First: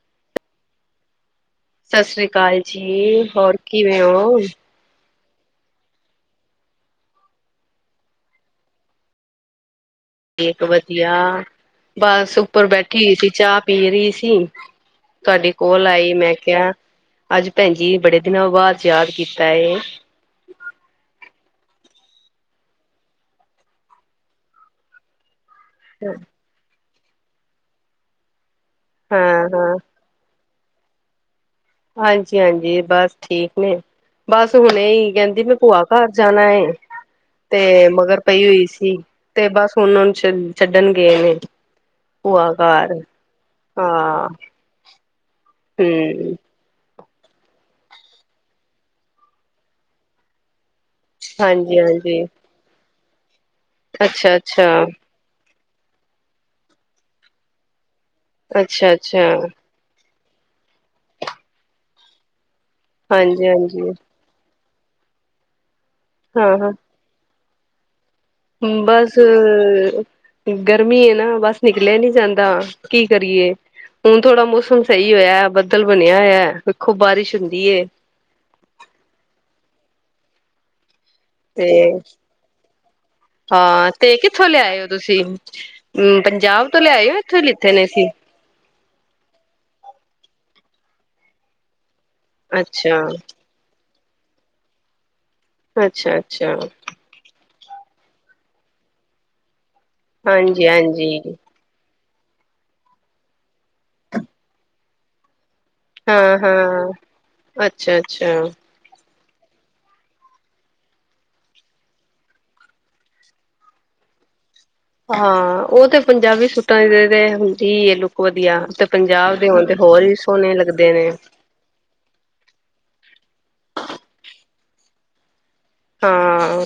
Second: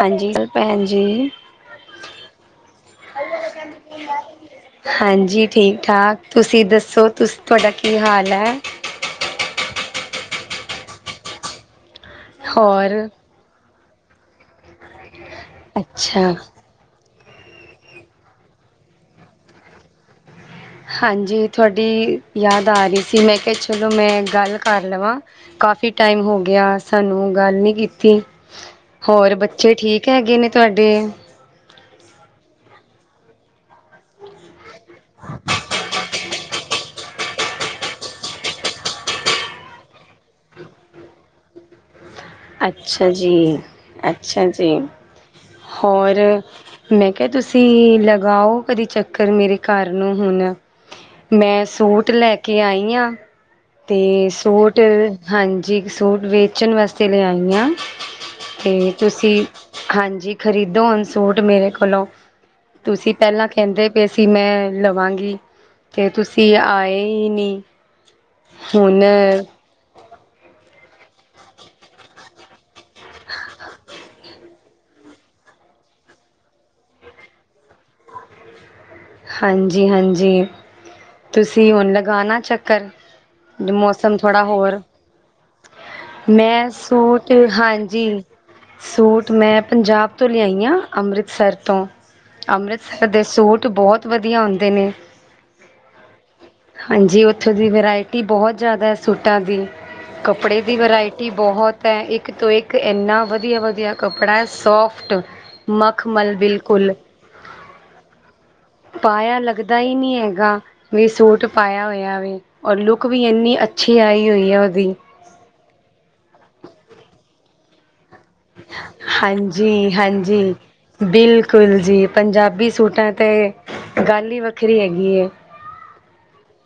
ਹਾਂਜੀ, ਹੋ ਭੈਣ ਜੀ। ਸਤਿ ਸ੍ਰੀ ਅਕਾਲ ਜੀ। ਹੋਰ ਕਿਵੇਂ ਹੋ? ਹਾਂਜੀ, ਠੀਕ-ਠਾਕ ਤੁਸੀਂ ਦੱਸੋ, ਤੁਸ ਤੁਹਾਡਾ ਕੀ ਹਾਲ ਹੈ? ਠੀਕ ਵਧੀਆ, ਬੱਸ ਉੱਪਰ ਹੋਰ ਬੈਠੀ ਹੋਈ ਸੀ। ਚਾਹ ਪੀ ਰਹੀ ਸੀ, ਤੁਹਾਡੀ ਕੋਲ ਆਈ, ਅੱਛਾ ਮੈਂ ਕਿਹਾ ਅੱਜ ਭੈਣਜੀ ਨ, ਬੜੇ ਦਿਨਾਂ ਬਾਅਦ ਯਾਦ ਕੀਤਾ ਏ। ਹਾਂਜੀ, ਥੁਹਾਡੀ ਯਾਦ ਆ ਰਹੀ ਸੀ, ਮੈਂ ਕਿਹਾ ਚਲੋ, ਮੈਂ ਗੱਲ ਕਰ ਲਵਾਂ। ਕਾਫੀ ਟਾਈਮ ਹੋ ਗਿਆ ਸਾਨੂੰ ਗੱਲ ਨੀ ਕੀਤੀ। ਹੋਰ ਬੱਚੇ ਹਾਂ-ਹਾਂ, ਠੀਕ? ਕ ਹੈਗੇ ਨੇ ਤੁਹਾਡੇ? ਹਾਂਜੀ-ਹਾਂਜੀ, ਬਸ ਠੀਕ ਨੇ, ਬਸ ਹੁਣੇ ਈ ਕਹਿੰਦੀ, ਮੈਂ ਭੂਆ ਘਰ ਜਾਣਾ ਏ। ਤੇ, ਮਗਰ ਪਈ ਹੋਈ ਸੀ, ਤੇ ਬਸ ਹੁਨ ਛੱਡ, ਛੱਡਣ ਗਏ ਨੇ। ਭੂਆ ਘਰ, ਅੱਛਾ ਜੀ, ਹਾਂ। ਅੱਛਾ ਜੀ, ਹੋਰ? ਹੂੰ, ਮੈਂ ਕਿਹਾ ਤੁਸੀਂ, ਲਗਾਓ ਕਦੀ ਚੱਕਰ ਮੇਰੇ ਘਰ ਨੂੰ ਹੁਣ। ਮੈਂ ਸੂਟ ਹਾਂਜੀ-ਹਾਂਜੀ, ਲੈਕੇ ਆਈ ਆਂ, ਤੇ ਅੱਛਾ-ਅੱਛਾ, ਸੂਟ ਹਾਂਜੀ, ਕ ਸੂਟ ਵੇਚਣ ਵਾਸਤੇ ਲਿਆਈ ਹਾਂ, ਤੇ ਤੁਸੀਂ ਅੱਛਾ-ਅੱਛਾ। ਹਾਂਜੀ, ਖ਼ਰੀਦੋ ਹੁਣ ਸੂਟ ਮੇਰੇ ਕੋਲੋਂ, ਤੁਸੀਂ ਪਹਿਲਾਂ ਕਹਿੰਦੇ ਹਾਂਜੀ-ਹਾਂਜੀ, ਪੇ ਤੁਸੀਂ, ਮੈਂ, ਲਵਾਂਗੀ ਤੇ ਤੁਸੀਂ ਹਾਂ-ਹਾਂ ਆਏ ਹੀ ਨਹੀਂ। ਹੁਣ ਬਸ ਗਰਮੀ ਏ ਨਾ, ਬਸ ਨਿਕਲਿਆ ਨੀ ਜਾਂਦਾ, ਕੀ ਕਰੀਏ। ਹੁਣ ਥੋੜਾ ਮੌਸਮ ਸਹੀ ਹੋਇਆ, ਬੱਦਲ ਬਣਿਆ ਹੋਇਆ ਵੇਖੋ ਬਾਰਿਸ਼ ਹੁੰਦੀ ਏ। ਹਾਂਜੀ-ਹਾਂਜੀ ਤੇ ਤੁਸੀਂ ਹੁਣ ਲਗਾਣਾ ਚੱਕਰ। ਹਾਂ ਤੇ ਮੌਸਮ ਥੋੜਾ ਕਿੱਥੋਂ ਹੋਰ, ਲਿਆਏ ਹੋ ਤੁਸੀਂ ਹੂੰ ਮੈਂ ਪੰਜਾਬ ਤੋਂ ਲਿਆਏ ਹੋ ਸੂਟ, ਇੱਥੋਂ ਲਿੱਤੇ ਨੇ ਸੀ ਹਾਂਜੀ ਸੂਟ ਮੈਂ ਪੰਜਾਬ ਤੋਂ ਲਿਆਈ ਆਂ, ਅੰਮ੍ਰਿਤਸਰ ਤੋਂ। ਅੱਛਾ, ਅੰਮ੍ਰਿਤਸਰ ਦੇ ਸੂਟ ਬਹੁਤ ਵਧੀਆ ਹੁੰਦੇ ਨੇ। ਅੱਛਾ-ਅੱਛਾ। ਹਾਂਜੀ, ਉੱਥੋਂ ਦੀ ਵਰਾਇਟੀ ਬਹੁਤ ਜ਼ਿਆਦਾ ਸੂਟਾਂ ਦੀ, ਕੱਪੜੇ ਦੀ ਹਾਂਜੀ-ਹਾਂਜੀ, ਵਰਾਇਟੀ ਬਹੁਤ ਤੈ ਇੱਕ ਤੋਂ ਇੱਕ, ਇੰਨਾ ਵਧੀਆ-ਵਧੀਆ ਕੱਪੜਾ ਐ ਸੌਫਟ। ਮਖਮਲ, ਹਾਂ-ਹਾਂ, ਬਿਲਕੁਲ। ਅੱਛਾ-ਅੱਛਾ। ਪਾਇਆ ਲੱਗਦਾ ਹੀ ਨੀ, ਹੇਗਾ। ਵੀ ਸੂਟ ਪਾਇਆ ਹੋਇਆ ਵੇ, ਔਰ ਲੁੱਕ ਵੀ ਇੰਨੀ ਅੱਛੀ ਆਈ ਹੋਈ ਹੈ, ਉਹਦੀ। ਹਾਂ, ਉਹ ਤੇ ਪੰਜਾਬੀ ਸੂਟਾਂ ਦੀ, ਤੇ ਹੁੰਦੀ ਏ ਲੁੱ ਵਧੀਆ, ਤੇ ਪੰਜਾਬ ਦੇ ਹੋਨ ਤੇ, ਹੋਰ ਵੀ ਸੋਹਣੇ ਲੱਗਦੇ ਨੇ। ਬਿਲਕੁੁਲ ਜੀ ਪੰਜਾਬੀ ਸੂਟਾਂ ਤੇ, ਗੱਲ ਹੀ ਵੱਖਰੀ ਹੈਗੀ ਏ। ਹਾਂ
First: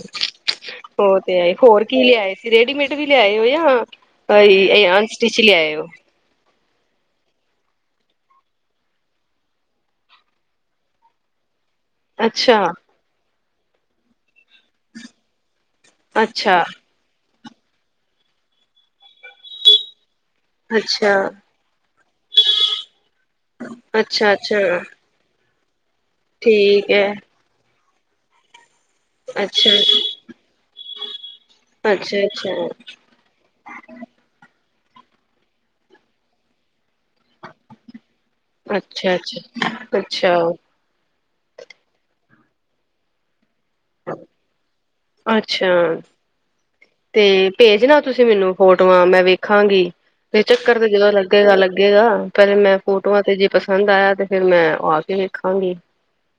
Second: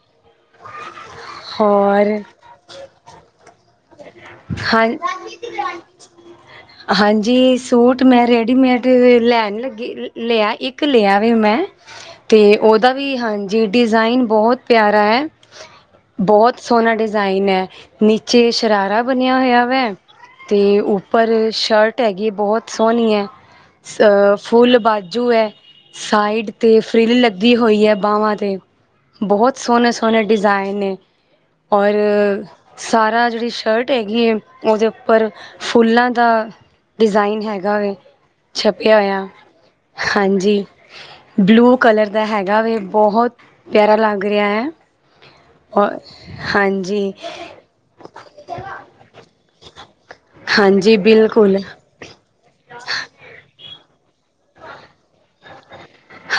ਉਹ ਤੇ ਹੈ ਹੋਰ ਕੀ ਲਿਆਏ ਸੀ ਰੇਡੀਮੇਡ ਵੀ ਲਿਆਏ ਹੋ ਯਾ ਹਾਂ [unintelligible] ਅਨਸਟਿਚ ਲਿਆਇ ਓ [inaudible] ਹਾਂਜੀ ਸੂਟ ਮੈਂ ਰੈਡੀਮੇਡ ਲੈਣ ਲੱਗੀ ਲਿਆ ਇੱਕ ਲਿਆ ਵੇ ਮੈਂ। ਤੇ ਅੱਛਾ ਓਦਾ ਵੀ ਹਾਂਜੀ ਡਿਜ਼ਾਇਨ ਬਹੁਤ ਪਿਆਰਾ ਹੈ। ਬਹੁਤ ਅੱਛਾ ਸੋਹਣਾ ਡਿਜ਼ਾਇਨ ਹੈ ਨੀਚੇ ਸ਼ਰਾਰਾ ਬਣਿਆ ਹੋਇਆ ਵੈ। ਤੇ ਅੱਛਾ ਉੱਪਰ ਸ਼ਰਟ ਹੈਗੀ ਬਹੁਤ ਸੋਹਣੀ ਹੈ ਸ ਅੱਛਾ ਅੱਛਾ ਫੁੱਲ ਬਾਜ ਜੂ ਹੈ ਸਾਈਡ ਤੇ ਠੀਕ ਹੈ ਫਰਿਲ ਲੱਗੀ ਹੋਈ ਹੈ ਬਾਹਵਾਂ ਤੇ। ਬਹੁਤ ਅੱਛਾ ਸੋਹਣੇ ਸੋਹਣੇ ਡਿਜ਼ਾਇਨ ਨੇ ਔਰ ਅੱਛਾ ਅੱਛਾ ਸਾਰਾ ਜਿਹੜੀ ਸ਼ਰਟ ਹੈਗੀ ਹੈ ਉਹਦੇ ਉੱਪਰ ਫੁੱਲਾਂ ਦਾ। ਡਿਜ਼ਾਇਨ ਹੈਗਾ ਵ ਅੱਛਾ ਛਪਿਆ ਹੋਇਆ ਅੱਛਾ ਅੱਛਾ ਹਾਂਜੀ। ਬਲੂ ਕਲਰ ਦਾ ਹੈਗਾ ਵੇ ਬਹੁਤ ਪਿਆਰਾ ਲੱਗ ਰਿਹਾ ਹੈ। ਅੱਛਾ ਅ ਹਾਂਜੀ। ਤੇ ਭੇਜਣਾ ਤੁਸੀਂ ਮੈਨੂੰ ਫੋਟੋਆਂ ਮੈਂ ਵੇਖਾਂਗੀ ਤੇ ਚੱਕਰ ਤੇ ਹਾਂਜੀ ਜਦੋਂ ਲੱਗੇਗਾ ਬਿਲਕੁਲ ਲੱਗੇਗਾ। ਪਰਹਿਲੇ ਮੈਂ ਫੋਟੋਆਂ, ਤੇ ਜੇਦ ਪਸੰਦ ਆਇਆ ਤੇ ਫੇਿਰ ਮੈਂ ਆ ਕੇ ਵੇਖਾਂਗੀ।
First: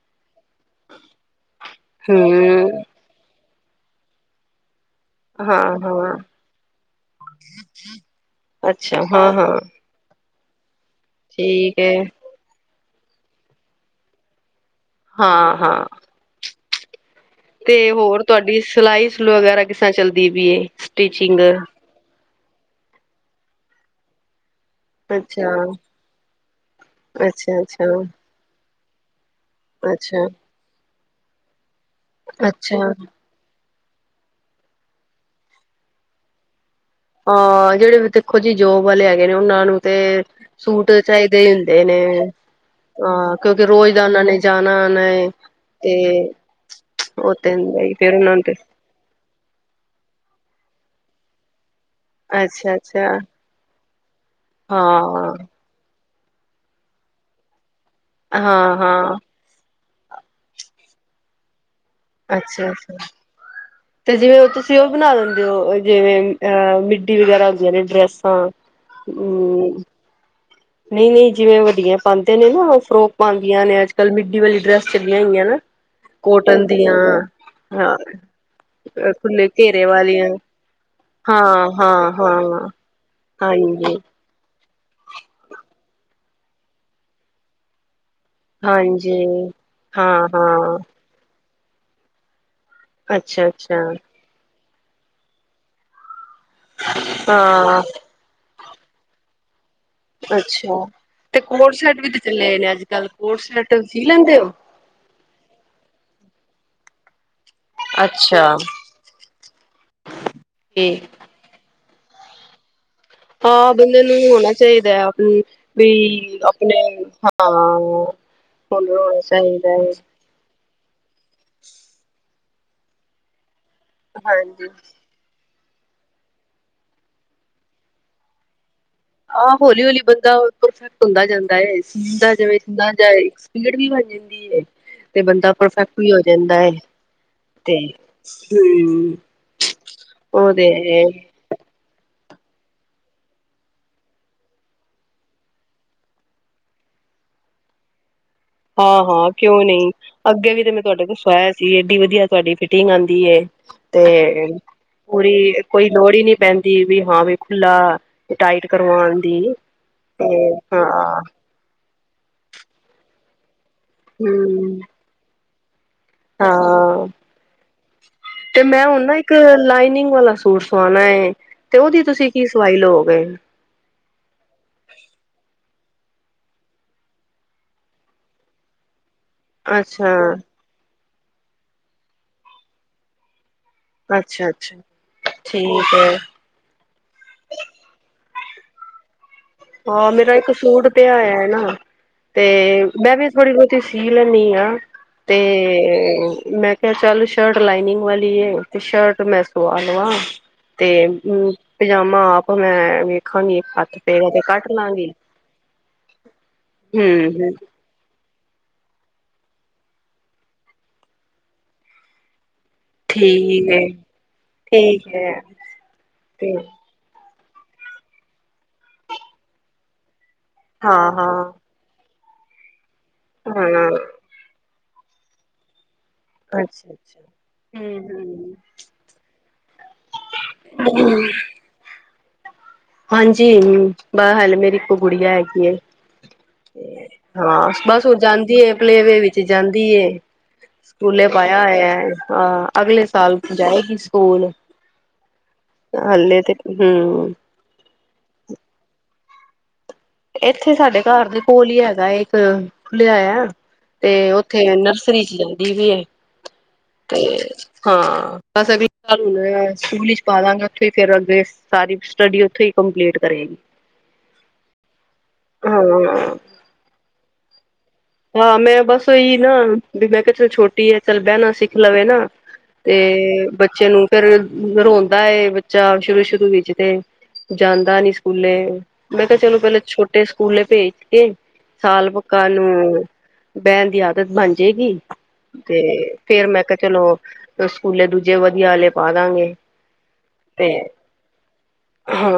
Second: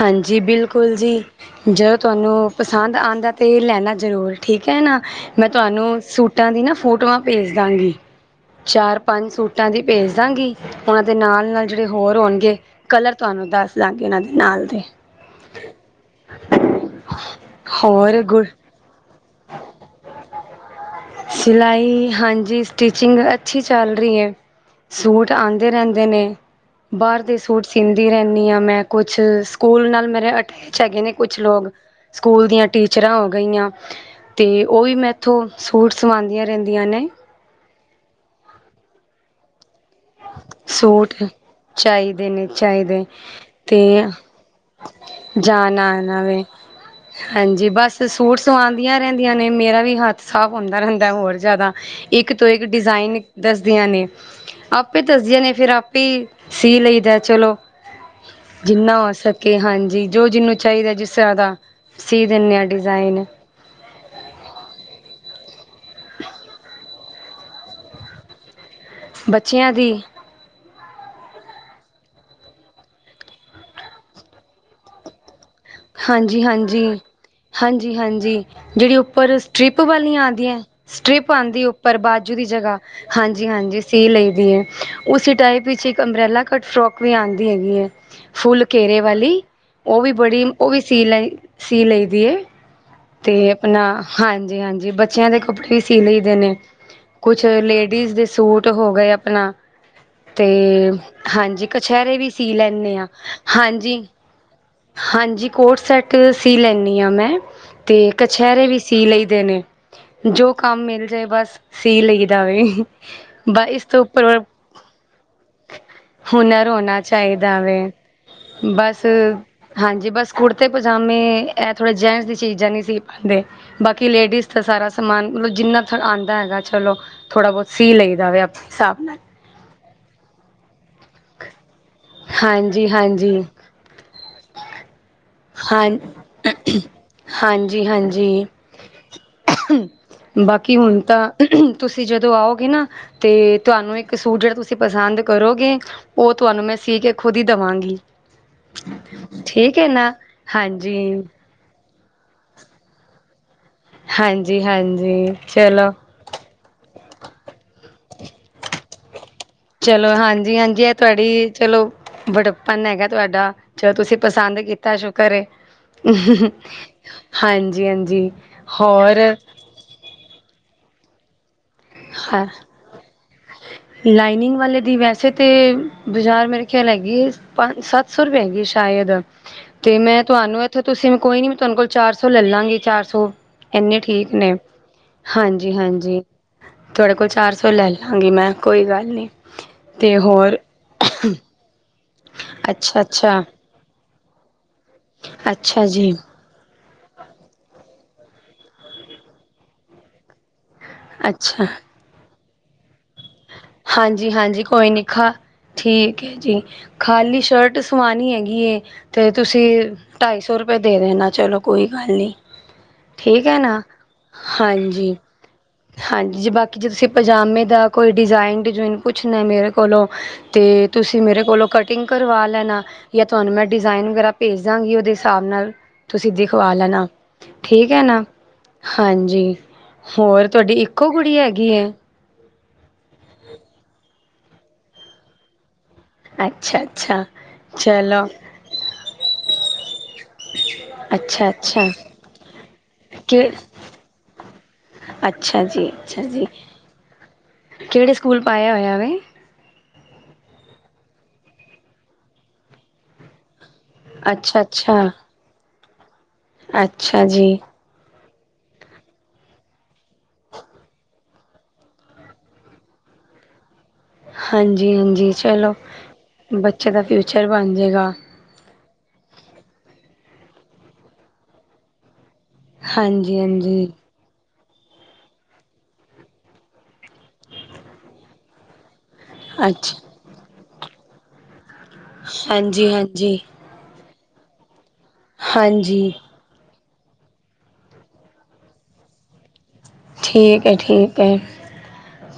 ਹਾਂਜੀ ਬਿਲਕੁਲ ਜੀ, ਜਦੋਂ ਤੁਹਾਨੂੰ ਹਮ ਪਸੰਦ ਆਉਂਦਾ ਤੇ ਲੈਣਾ ਜ਼ਰੂਰ। ਠੀਕ ਹੈ ਨਾ, ਮੈਂ ਹਾਂ ਤੁਹਾਨੂੰ ਹਾਂ ਸੂਟਾਂ ਦੀ ਨਾ ਫੋਟੋਆਂ ਭੇਜ ਦਾਂਗੀ। ਚਾਰ, ਅੱਛਾ ਪੰਜ ਹਾਂ ਹਾਂ ਸੂਟਾਂ ਦੀ ਭੇਜ ਦਾਂਗੀ। ਉਹਨਾਂ ਦੇ ਨਾਲ- ਨਾਲ ਠੀਕ ਜਿਹੜੇ ਹੈ ਹੋਰ ਹੋਣਗੇ ਕਲਰ ਤੁਹਾਨੂੰ ਦੱਸ ਦਾਂਗੇ ਇਹਨਾਂ ਦੇ। ਨਾਲ ਦੇ ਹਾਂ- ਹਾਂ- [inaudible] [inaudible] ਤੇ ਹੋਰ ਤੁਹਾਡੀ ਸਿਲਾਈ ਸਲੂ ਵਗੈਰਾ ਕਿਸਾਂ ਚੱਲਦੀ ਪਈ, ਸਟੀਿਚਿੰਗ ਹਾਂਜੀ ਸਟੀਚਿੰਗ ਅੱਛੀ ਚੱਲ ਰਹੀ ਹੈ। ਸੂਟ ਅੱਛਾ ਆਉਂਦੇ ਰਹਿੰਦੇ ਨੇ -ਬਾਹਰ ਦੇ ਅੱਛਾ ਸੂਟ ਅੱਛਾ ਸੀੀਂਦੀ ਰਹਿੰਦੀ ਹਾਂ। ਮੈਂ ਕੁਛ ਸਕੂਲ ਨਾਲ ਅੱਛਾ ਮੇਰੇ ਅਟੈਚ ਹੈਗੇ ਨੇ ਕੁਛ ਲੋਕ, ਸਕੂਲ ਦੀਆਂ ਅੱਛਾ ਟੀਚਰਾਂ ਹੋ ਗਈਆਂ। ਅਤੇ ਉਹ ਵੀ ਮੈਂ ਇੱਥੋਂ, ਸੂਟ ਸਵਾਉਂਦੀਆਂ ਰਹਿੰਦੀਆਂ ਨੇ। ਹਾਂ ਜਿਹੜੇ ਦੇਖੋ ਜੀ, ਜੋਬ ਵਾਲੇ ਹੈਗੇ ਨੇ ਉਹਨਾਂ ਨੂੰ ਤੇ ਸੂਟ ਚਾਹੀਦੇ ਹੀ ਹੁੰਦੇ ਨੇ, ਚਾਹੀਦੇ ਚਾਹੀਦੇ ਹਾਂ ਕਿਉਂਕਿ ਤੇ ਰੋਜ਼ ਦਾ ਉਹਨਾਂ ਨੇ ਜਾਣਾ ਆਨਾ ਏ। ਜਾਣਾ- ਤੇ ਆਣਾ ਵ ਉਹ ਤੇ ਹਾਂਜੀ, ਹੁੰਦਾ ਹੀ ਬਸ ਫੇਰ ਉਹਨਾਂ ਸੂਟ ਨੂੰ ਤੇ ਸਵਾ ਦੇਂਦੀਆਂ ਰਹਿੰਦੀਆਂ ਨੇ, ਮੇਰਾ ਵੀ ਹੱਥ ਸਾਫ਼ ਹੁੰਦਾ ਰਹਿੰਦਾ ਹੋਰ ਜ਼ਿਆਦਾ ਇੱਕ ਤੋਂ ਇੱਕ ਅੱਛਾ ਅੱਛਾ ਡਿਜ਼ਾਇਨ ਦੱਸਦੀਆਂ ਨੇ। ਇਹ ਦੱਸਦੀਆਂ ਹਾਂ ਨੇ ਫਿਰ ਆਪੀ ਸੀ ਲਈਦਾ ਚਲੋ, ਹਾਂ ਜਿੰਨਾ ਹਾਂ ਕੇ ਹਾਂਜੀ, ਜੋ ਜਿਹਨੂੰ ਚਾਹੀਦਾ ਜਿਸ ਤਰ੍ਹਾਂ ਦਾ ਸੀ ਦਿੰਦੇ ਹਾਂ ਅੱਛਾ- ਅੱਛਾ। [inaudible] ਤੇ ਜਿਵੇਂ ਤੁਸੀਂ ਉਹ ਬਣਾ ਦਿੰਦੇ ਹੋ, ਜਿਵੇਂ ਅ ਮਿੱਡੀ, ਵਗੈਰਾ ਹੁੰਦੀਆਂ ਨੇ ਡਰੈਸਾਂ। ਬੱਚਿਆਂ ਹਮ ਦੀ ਨਹੀਂ- ਨਹੀਂ ਜਿਵੇਂ ਵੱਡੀਆਂ ਪਾਉਂਦੇ ਨੇ ਨਾ ਫਰੋਕ ਬਣਦੀਆਂ ਨੇ ਅੱਜਕੱਲ ਮਿੱਢੀ ਵਾਲੀ ਡਰੈਸ ਚੱਲੀਆਂ ਹੋਈਆਂ ਨਾ- ਹਾਂਜੀ- ਕੋਟਨ ਹਾਂਜੀ ਦੀਆਂ ਹਾਂਜੀ ਹਾਂ -ਹਾਂਜੀ ਜਿਹੜੀ ਉੱਪਰ ਖੁੱਲੇ ਸਟ੍ਰਿਪ ਘੇਰੇ ਵਾਲੀਆਂ ਆਉਂਦੀਆਂ, ਸਟ੍ਰਿਪ ਆਉਂਦੀ ਹਾਂ ਉੱਪਰ ਹਾਂ ਬਾਜੂ ਦੀ ਹਾਂ ਜਗ੍ਹਾ ਹਾਂਜੀ -ਹਾਂਜੀ ਸੀ ਲਈ ਦੀ ਹੈ। ਉਸ ਟਾਈਪ ਵਿਚ ਇੱਕ ਅੰਬ੍ਰੇਲਾ ਕੱਟ ਫਰੋਕ ਵੀ ਆਉਂਦੀ ਹੈਗੀ ਹੈ। ਫੁੱਲ ਕੇਰੇ ਹਾਂਜੀ ਵਾਲੀ ਉਹ ਵੀ ਹਾਂ ਬੜੀ ਉਹ ਹਾਂ ਵੀ ਸੀ ਲਈ ਦੀਏ ਅਤੇ ਅੱਛਾ ਅੱਛਾ ਆਪਣਾ ਹਾਂਜੀ, ਹਾਂਜੀ ਬੱਚਿਆਂ ਦੇ ਕੱਪੜੇ ਵੀ ਸੀ ਲਈਦੇ ਨੇ ਕੁਛ ਹਾਂ ਲੇਡੀਜ਼ ਦੇ ਸੂਟ ਹੋ ਗਏ ਅਪਨਾ ਤੇ ਅੱਛਾ ਤੇ ਹਾਂਜੀ, ਕੋਟ ਸੈਟ ਕਛਹਿਰੇ ਤੇ ਵੀ ਸੀ ਚੱਲੇ ਨੇ ਅੱਜ ਲੈਂਦੇ ਹਾਂ ਕੱਲ ਕੋਟ ਸੈਟ ਸੀ ਹਾਂਜੀ। ਲੈਂਦੇ ਹੋ ਹਾਂਜੀ, ਕੋਟ ਸੈਟ ਸੀ ਲੈਂਦੀ ਹਾਂ ਮੈਂ। ਅਤੇ ਅੱਛਾ ਕਛਹਿਰੇ ਵੀ ਸੀ ਲਈਦੇ ਨੇ, ਜੋ ਕੰਮ ਤੇ ਮਿਲ ਜਾਏ ਬਸ ਸੀ ਲਈਦਾ ਵੀ ਆ ਬੰਦੇ ਨੂੰ ਹੋਣਾ ਚਾਹੀਦਾ, ਆਪ ਵੀ ਹੁਨਰ ਆਪਣੇ ਹੋਣਾ ਹਾਂ ਚਾਹੀਦਾ ਵੇ ਹੋ। ਬਸ ਹਾਂਜੀ ਬਸ ਕੁੜਤੇ ਪਜਾਮੇ ਇਹ ਥੋੜ੍ਹੇ ਜੈਂਟਸ ਦੀ ਚੀਜ਼ਾਂ ਨਹੀਂ ਸੀ ਪਾਉਂਦੇ। ਬਾਕੀ, ਲੇਡੀਜ਼ ਦਾ ਹਾਂਜੀ ਸਾਰਾ ਸਮਾਨ ਜਿੰਨਾ ਆਉਂਦਾ ਹੈਗਾ, ਚਲੋ ਥੋੜ੍ਹਾ ਬਹੁਤ ਸੀ ਲਈ ਦਾਵੇ ਆਪਣੇ ਹਿਸਾਬ ਨਾਲ। ਆਹ ਹੌਲੀ- ਹੌਲੀ ਬੰਦਾ ਪਰਫੈਕਟ ਹੁੰਦਾ ਜਾਂਦਾ ਏ ਬਣ ਹਾਂਜੀ ਹਾਂਜੀ ਜਾਂਦੀ ਹੈ ਤੇ ਬੰਦਾ ਹਾਂ ਪਰਫੈਕਟ ਵੀ ਹੋ ਜਾਂਦਾ ਹੈ। ਤੇ ਹਾਂਜੀ ਹਾਂਜੀ ਹ ਉਹ ਤੇ ਬਾਕੀ ਹੁਣ ਤਾਂ ਤੁਸੀਂ ਜਦੋਂ ਆਓਗੇ ਨਾ, ਤੇ ਤੁਹਾਨੂੰ ਇੱਕ ਸੂਟ ਜਿਹੜਾ ਤੁਸੀਂ ਪਸੰਦ ਕਰੋਗੇ। ਉਹ ਤੁਹਾਨੂੰ ਮੈਂ ਸੀ ਕੇ ਖੁਦ ਹੀ ਦੇਵਾਂਗੀ। ਹਾਂ ਹਾਂ ਕਿਉਂ ਠੀਕ ਹੈ ਨਹੀਂ, ਨਾ ਅੱਗੇ ਵੀ ਤੇ ਮੈਂ ਹਾਂਜੀ ਤੁਹਾਡੇ ਕੋਲ ਸਵਇਆ ਸੀ ਏਡੀ ਵਧੀਆ ਤੁਹਾਡੀ ਫਿਟਿੰਗ ਆਉਂਦੀ ਏ। ਤੇ ਹਾਂਜੀ ਹਾਂਜੀ ਪੂਰੀ ਕੋਈ ਚਲੋ ਲੋੜ ਹੀ ਨੀ ਪਹਿੰਦੀ ਵੀ ਹਾਂ ਵੀ ਖੁਲਾ ਟਾਈਟ ਕਰਵਾਉਣ ਦੀ। ਚਲੋ। ਤੇ ਹਾਂਜੀ-ਹਾਂਜੀ। ਇਹ। ਹਾਂ ਤੁਹਾਡੀ। ਚਲੋ। ਬਡਪਨ ਹੈਗਾ ਤੁਹਾਡਾ ਜਲ। ਤੁਸੀਂ ਪਸੰਦ ਹੂੰ ਕੀਤਾ ਸ਼ੁਕਰ। ਹਾਂ। ਹਾਂਜੀ ਹਾਂਜੀ ਤੇ ਮੈਂ ਹੁਣ ਨਾ ਹੋਰ ਇੱਕ ਲਾਈਨਿੰਗ ਵਾਲਾ ਸੂਟ। ਸਵਾਣਾ। ਤੇ ਉਹਦੀ ਤੁਸੀਂ ਕੀ ਹਾਂ ਸਵਾਈ ਲਓਗੇ। ਲਾਈਨਿੰਗ ਵਾਲੇ ਦੀ ਵੈਸੇ ਤੇ। ਬਾਜ਼ਾਰ ਮੇਰੇ ਖਿਆਲ ਹੈਗੀ ਪੰਜ ਸੱਤ ਸੌ ਰੁਪਏ ਹੈਗੀ ਸ਼ਾਇਦ ਤੇ ਅੱਛਾ ਮੈਂ ਤੁਹਾਨੂੰ। ਉੱਥੇ ਤੁਸੀਂ ਮ ਕੋਈ ਨੀ ਮੈਂ ਤੁਹਾਨੂੰ ਕੋਲ ਚਾਰ ਸੌ ਲੈ ਲਾਂਗੀ ਚਾਰ ਸੌ। ਇੰਨੇ ਠੀਕ ਅੱਛਾ ਨੇ ਅੱਛਾ ਠੀਕ ਹੈ ਹਾਂਜੀ-ਹਾਂਜੀ। ਤੁਹਾਡੇ ਕੋਲ ਚਾਰ ਸੌ ਲੈ ਲਵਾਂਗੀ ਮੈਂ ਕੋਈ ਗੱਲ ਨਹੀਂ। ਹਾਂ ਤੇ ਮੇਰਾ ਇੱਕ ਹੋਰ ਸੂਟ ਪਿਆਇ ਨਾ ਤੇ ਅੱਛਾ ਮੈਂ ਅੱਛਾ ਵੀਥੋੜੀ। ਸੀ। ਲੈਂਦੀ। ਹਾਂ। ਤੇ। ਅੱਛਾ ਜੀ ਮੈਂ ਕਿਹਾ ਚੱਲ ਸ਼ਰਟ ਲਾਈਨਿੰਗ ਵਾਲੀ ਹੈ ਤੇ ਸ਼ਰਟ ਮੈਂ ਸਆ ਲਵ। ਤੇ ਅੱਛਾ ਪਜਾਮਾ ਆਪ ਮੈਂ ਵੇਖਾਂ ਨਹੀਂ ਹੱਥ ਪੇ। ਹਾਂਜੀ ਹਾਂਜੀ ਕੋਈ ਨੀ ਖਾ ਠੀਕ ਹੈ ਜੀ ਹੂੰ ਖਾਲੀ ਹੂੰ ਸ਼ਰਟ ਸਵਾਣੀ ਹੈਗੀ। ਤੇ ਤੁਸੀਂ ਢਾਈ ਸੌ ਰੁਪਏ ਦੇ ਦੇਣਾ ਚਲੋ ਕੋਈ ਗੱਲ ਨਹੀਂ। ਠੀਕ। ਹੈ ਨਾ ਠੀਕ ਹਾਂਜੀ। ਹੈ ਹਾਂਜੀ ਜੇ ਤੇ ਬਾਕੀ ਜੇ ਤੁਸੀਂ ਪਜਾਮੇ ਦਾ ਕੋਈ ਡਿਜ਼ਾਇਨ ਡਿਜ਼ਨ ਪੁੱਛਣਾ ਮੇਰੇ ਕੋਲੋਂ। ਅਤੇ ਹਾਂ ਤੁਸੀਂ ਮੇਰੇ ਹਾਂ ਕੋਲੋਂ ਕਟਿੰਗ ਕਰਵਾ ਲੈਣਾ ਜਾਂ ਤੁਹਾਨੂੰ ਮੈਂ ਹਾਂ ਡਿਜ਼ਾਇਨ ਵਗੈਰਾ। ਭੇਜ ਦਾਂਗੀ ਉਹਦੇ ਹਿਸਾਬ ਨਾਲ। ਤੁਸੀਂ ਦਿਖਵਾ ਅੱਛਾ ਲੈਣਾ ਅੱਛਾ ਠੀਕ ਹੈ ਹਮ ਨਾ ਹਮ ਹਾਂਜੀ ਹੋਰ। ਤੁਹਾਡੀ ਇੱਕੋ ਕੁੜੀ ਹੈਗੀ ਹੈ। ਹਾਂਜੀ ਬ ਹਾਲ ਮੇਰੀ ਇੱਕ ਗੁੜੀਆ ਹੈਗੀ। ਅੱਛਾ ਅੱਛਾ ਹਾਂ ਬਸ ਹੁਣ ਚਲੋ ਜਾਂਦੀ ਪਲੇਵੇ ਵਿੱਚ ਜਾਂਦੀ। ਸਕੂਲੇ ਅੱਛਾ ਪਾਇਆ ਅੱਛਾ ਹੋਇਆ ਹਾਂ ਅਗਲੇ ਸਾਲ ਕਿ ਜਾਏਗੀ ਸਕੂਲ। ਅੱਛਾ ਜੀ ਅੱਛਾ ਹਲੇ ਜੀ ਤੇ ਹਮ ਕਿਹੜੇ ਸਕੂਲ ਪਾਇਆ ਹੋਇਆ ਵ। ਇੱਥੇ ਸਾਡੇ ਘਰ ਦੇ ਕੋਲ ਹੀ ਹੈਗਾ ਇੱਕ ਖੁੱਲਿਆ ਹੋਇਆ। ਤੇ ਅੱਛਾ ਉਥੇ ਅੱਛਾ ਨਰਸਰੀ ਚਲਦੀ ਵੀ ਹ ਤੇ। ਅੱਛਾ ਜੀ ਹਾਂ ਬਸ ਅਗਲੇ ਸਾਲ ਹ ਸਕੂਲ ਚ ਪਾ ਦਵਾਂਗੇ ਉੱਥੇ ਹੀ ਫਿਰ ਅੱਗੇ। ਸਾਰੀ ਸਟੱਡੀ ਉੱਥੇ ਹੀ ਕੰਪਲੀਟ ਕਰੇਗੀ। ਹਾਂਜੀ-ਹਾਂਜੀ ਚਲੋ ਹਾਂ, ਬੱਚੇ ਦਾ ਫਿਊਚਰ ਬਣ ਜਾਏਗਾ। ਹਾਂ ਮੈਂ ਬਸ ਇਹੀ ਨਾ ਵੀ ਮੈਂ ਕਿਹਾ ਚਲ ਛੋਟੀ ਹੈ ਚੱਲ ਬਹਿਣਾ ਸਿੱਖ ਲਵੇ ਨਾ। ਤੇ। ਹਾਂਜੀ ਹਾਂਜੀ ਬੱਚੇ। ਨੂੰ। ਫੇਰ ਰੋਂਦਾ। ਬੱਚਾ ਸ਼ੁਰੂ ਸ਼ੁਰੂ ਵਿੱਚ ਤੇ ਜਾਂਦਾ ਨੀ ਸਕੂਲੇ। ਮੈਂ ਕਿਹਾ ਚਲੋ ਪਹਿਲਾਂ ਅੱਛਾ ਛੋਟੇ ਸਕੂਲੇ ਭੇਜ ਕੇ ਸਾਲ ਪੱਕਾ ਹਾਂਜੀ ਨੂੰ। ਹਾਂਜੀ ਬਹਿਣ ਦੀ ਆਦਤ ਬਣ ਜਾਏਗੀ ਤੇ ਹਾਂਜੀ ਫੇਰ ਮੈਂ। ਚਲੋ ਸਕੂਲੇ ਦੂਜੇ ਵਧੀਆਲੇ ਪਾ ਦਾਂਗੇ। ਠੀਕ ਤੇ ਹੈ ਠੀਕ ਹੈ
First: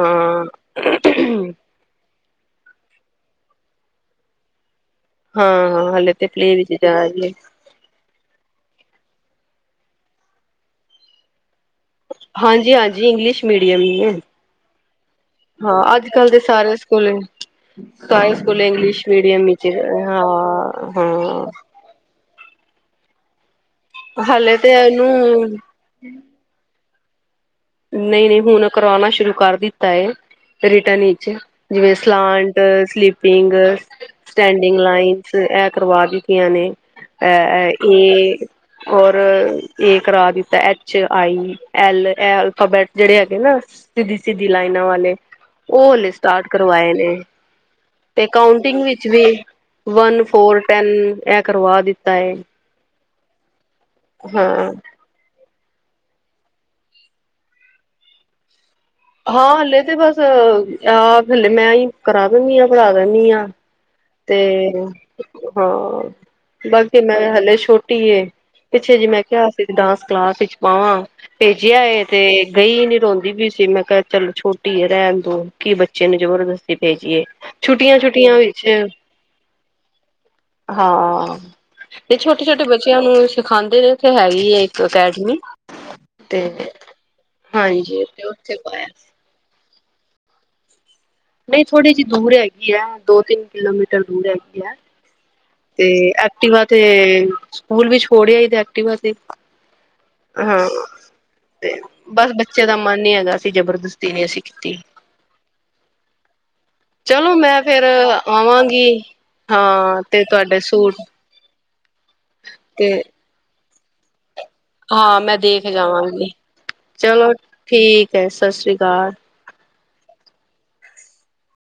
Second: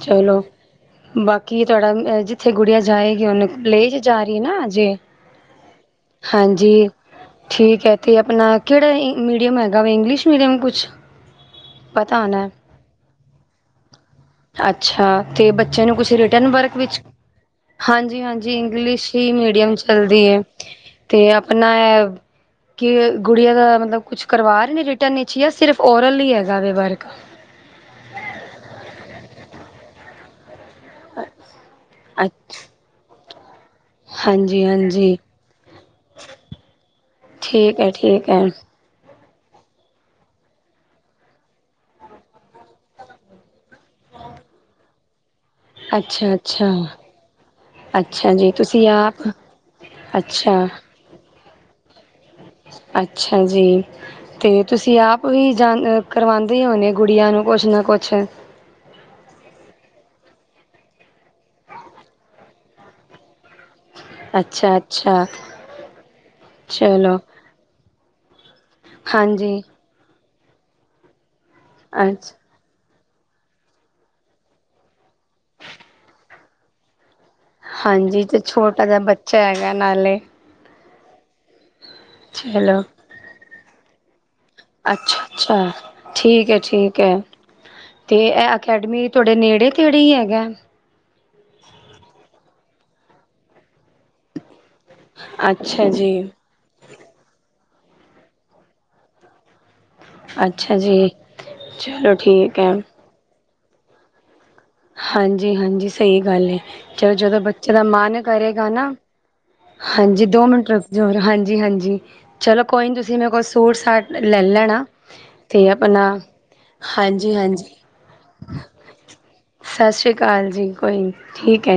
ਚਲੋ ਬਾਕੀ। ਜਿੱਥੇ ਗੁੜੀਆਂ ਜਾਏਗੀ ਉਹਨੂੰ ਪਲੇ 'ਜਾ ਰਹੀ ਹੈ ਨਾ ਅਜੇ। ਹਾਂ ਹਾਂ ਹਲੇੇ ਤੇ ਪਲੇਰ ਵਿੱਚ ਜਾ ਆਇ ਏ। ਅਤੇ ਆਪਣਾ ਕਿਹੜਾ ਮੀਡੀਅਮ ਹੈਗਾ ਵਾ ਇੰਗਲਿਸ਼ ਮੀਡੀਅਮ ਕੁਛ। ਪਤਾ ਹੋਣਾ ਹਾਂਜੀ ਹਾਂਜੀ ਇੰਗਲਿਸ਼ ਮੀਡੀਅਮ ਹੀ ਹੈ। ਅੱਛਾ ਤੇ ਬੱਚੇ ਨੂੰ ਕੁਛ ਰਿਟਰਨ ਸਾਰੇ ਵਰਕ ਵਿੱਚ ਸਕੂਲ ਹਾਂਜੀ ਸਾਰੇ ਹਾਂਜੀ ਸਕੂਲ ਇੰਗਲਿਸ਼। ਅ ਵਿੱਚ ਮੀਡੀਅਮ ਚਲਦੀ ਹਾਂ ਤੇ ਹਾਂ ਆਪਣਾ ਗੂੜੀਆਂ ਦਾ। ਮਤਲਬ ਕੁਛ ਹਾਲੇ ਕਰਵਾ ਤੇ ਰਹੇ ਰਿਟਰਨ ਇਹਨੂੰ ਹੀ ਸਿਰਫ ਓਰਲ ਹੀ ਹੈਗਾ ਵਰਕ। ਨਹੀਂ ਨਹੀਂ ਹੁਣ ਕਰਵਾਉਣਾ ਸ਼ੁਰੂ ਕਰ ਦਿੱਤਾ ਹੈ। ਰਿਟਰਨ ਵਿਚ ਜਿਵੇਂ ਸਲਾਂਟ ਸਲੀਪਿੰਗ। ਹਾਂਜੀ ਸਟੈਂਡਿੰਗ ਹਾਂਜੀ ਲਾਈਨ ਚ ਇਹ ਕਰਵਾ ਦਿੱਤੀਆ ਨੇ ਠੀਕ ਅ ਹੈ ਠੀਕ ਹੈ ਇਹ। ਔਰ ਇਹ ਕਰਾ ਦਿੱਤਾ ਐਚ ਆਈ ਐਲ। ਬੈ ਜਿਹੜੇ ਹੈਗੇ ਨਾ ਸਿੱਧੀ ਸਿੱਧੀ ਲਾਈਨਾਂ ਵਾਲੇ। ਉ ਹਲੇ ਅੱਛਾ ਸਟਾਰਟ ਅੱਛਾ ਕਰਵਾਏ ਨੇ। ਤੇ ਅੱਛਾ ਜੀ ਕਾਉਂਟਿੰਗ ਤੁਸੀਂ ਵਿਚ ਆਪ ਵੀ ਵਨ ਅੱਛਾ ਫੋਰ ਟੈਨ ਇਹ ਕਰਵਾ ਦਿੱਤਾ ਏ। ਅੱਛਾ ਜੀ ਤੇ ਤੁਸੀਂ ਆਪ ਉਹੀ ਜਾ ਕਰਵਾਉਂਦੇ ਹੋਣੇ ਗੁੜੀਆਂ ਨੂੰ ਕੁਛ ਨਾ ਕੁਛ ਹਾਂ ਹਲੇ ਤੇ ਬਸ ਆਹ ਹਲੇ ਮੈਂ ਹੀ ਕਰਾ ਦਿੰਦੀ ਆਂ ਪੜ੍ਹਾ ਦਿੰਦੀ ਆਂ। [inaudible] ਤੇ ਅੱਛਾ ਹਾਂ। ਬਾਕੀ ਚਲੋ ਮੈਂ ਹਲੇ ਛੋਟੀ ਪਿੱਛੇ ਜਿ ਮੈਂ ਕਿਹਾ ਹਾਂਜੀ ਸੀ ਡਾਂਸ ਕਲਾਸ ਵਿੱਚ ਮਾਵਾਂ ਭੇਜਿਆ ਇਹ ਤੇ ਅੱਛ ਗਈ ਨੀ ਰੋਂਦੀ ਵੀ ਸੀ ਮੈਂ ਚੱਲ ਛੋਟੀ ਹੈ ਰਹਿਣ ਦੋ ਕੀ ਬੱਚੇ ਨੂੰ ਜਬਰਦਸਤੀ ਭੇਜੀਏ। ਛੁੱਟੀਆਂ ਹਾਂਜੀ ਛੁੱਟੀਆਂ ਤੇ ਵਿੱਚ ਛੋਟਾ ਜਿਹਾ ਬੱਚਾ ਹੈਗਾ ਨਾਲੇ ਹਾਂ ਤੇ ਛੋਟੇ ਛੋਟੇ ਚਲੋ ਬੱਚਿਆਂ ਨੂੰ ਸਿਖਾਂਦੇ ਨੇ ਉੱਥੇ ਹੈ ਹੀ ਅੱਛਾ- ਅੱਛਾ ਠੀਕ ਹੈ ਠੀਕ ਹੈ ਹਾਂਜੀ ਤੇ ਇਹ ਉੱਥੇ ਪਾਇਆ ਅਕੈਡਮੀ ਤੁਹਾਡੇ ਨੇੜੇ ਤੇੜੇ ਹੀ ਹੈਗਾ। ਨਹੀਂ ਥੋੜੀ ਜਿਹੀ ਦੂਰ ਹੈਗੀ ਹੈ ਦੋ ਤਿੰਨ ਕਿਲੋਮੀਟਰ ਦੂਰ ਹੈਗੀ ਹੈ। ਅੱਛਾ ਤੇ ਜੀ ਐਕਟੀਵਾ ਤੇ ਸਕੂਲ ਵੀ ਛੋੜਿਆ ਸੀ ਤੇ ਐਕਟੀਵਾ ਤੇ ਹਾਂ ਅੱਛਾ ਜੀ ਤੇ ਚਲੋ ਬਸ ਠੀਕ ਬੱਚੇ ਹੈ ਦਾ ਮਨ ਨ ਹੈਗਾ ਅਸੀਂ ਜਬਰਦਸਤੀ ਨੀ ਅਸੀਂ ਕੀਤੀ। ਹਾਂਜੀ -ਹਾਂਜੀ ਸਹੀ ਗੱਲ ਹੈ ਚਲੋ ਜਦੋਂ ਮੈਂ ਬੱਚੇ ਦਾ ਫੇਰ ਮਨ ਕਰੇਗਾ ਨਾ। ਆਵਾਂਗੀ ਹਾਂ ਤੇ ਹਾਂਜੀ ਦੋ ਤੁਹਾਡੇ ਮਿੰਟ ਰੱਖ ਸੂਟ ਹੋਰ ਹਾਂਜੀ- ਹਾਂਜੀ ਚਲੋ ਕੋਈ ਤੇ ਨੀ ਤੁਸੀਂ ਮੈਂ ਕੁਛ ਸੂਟ ਸਾਟ ਲੇ ਲੈਣਾ। ਹਾਂ ਮੈਂ ਦੇਖ ਤੇ ਆਪਣਾ ਜਾਵਾਂਗੀ ਚਲੋ ਹਾਂਜੀ-ਹਾਂਜੀ ਠੀਕ ਹੈ ਸਤਿ ਸ੍ਰੀ ਅਕਾਲ। ਸਤਿ ਸ਼੍ਰੀ ਅਕਾਲ ਜੀ ਕੋਈ ਠੀਕ ਹੈ ਜੀ।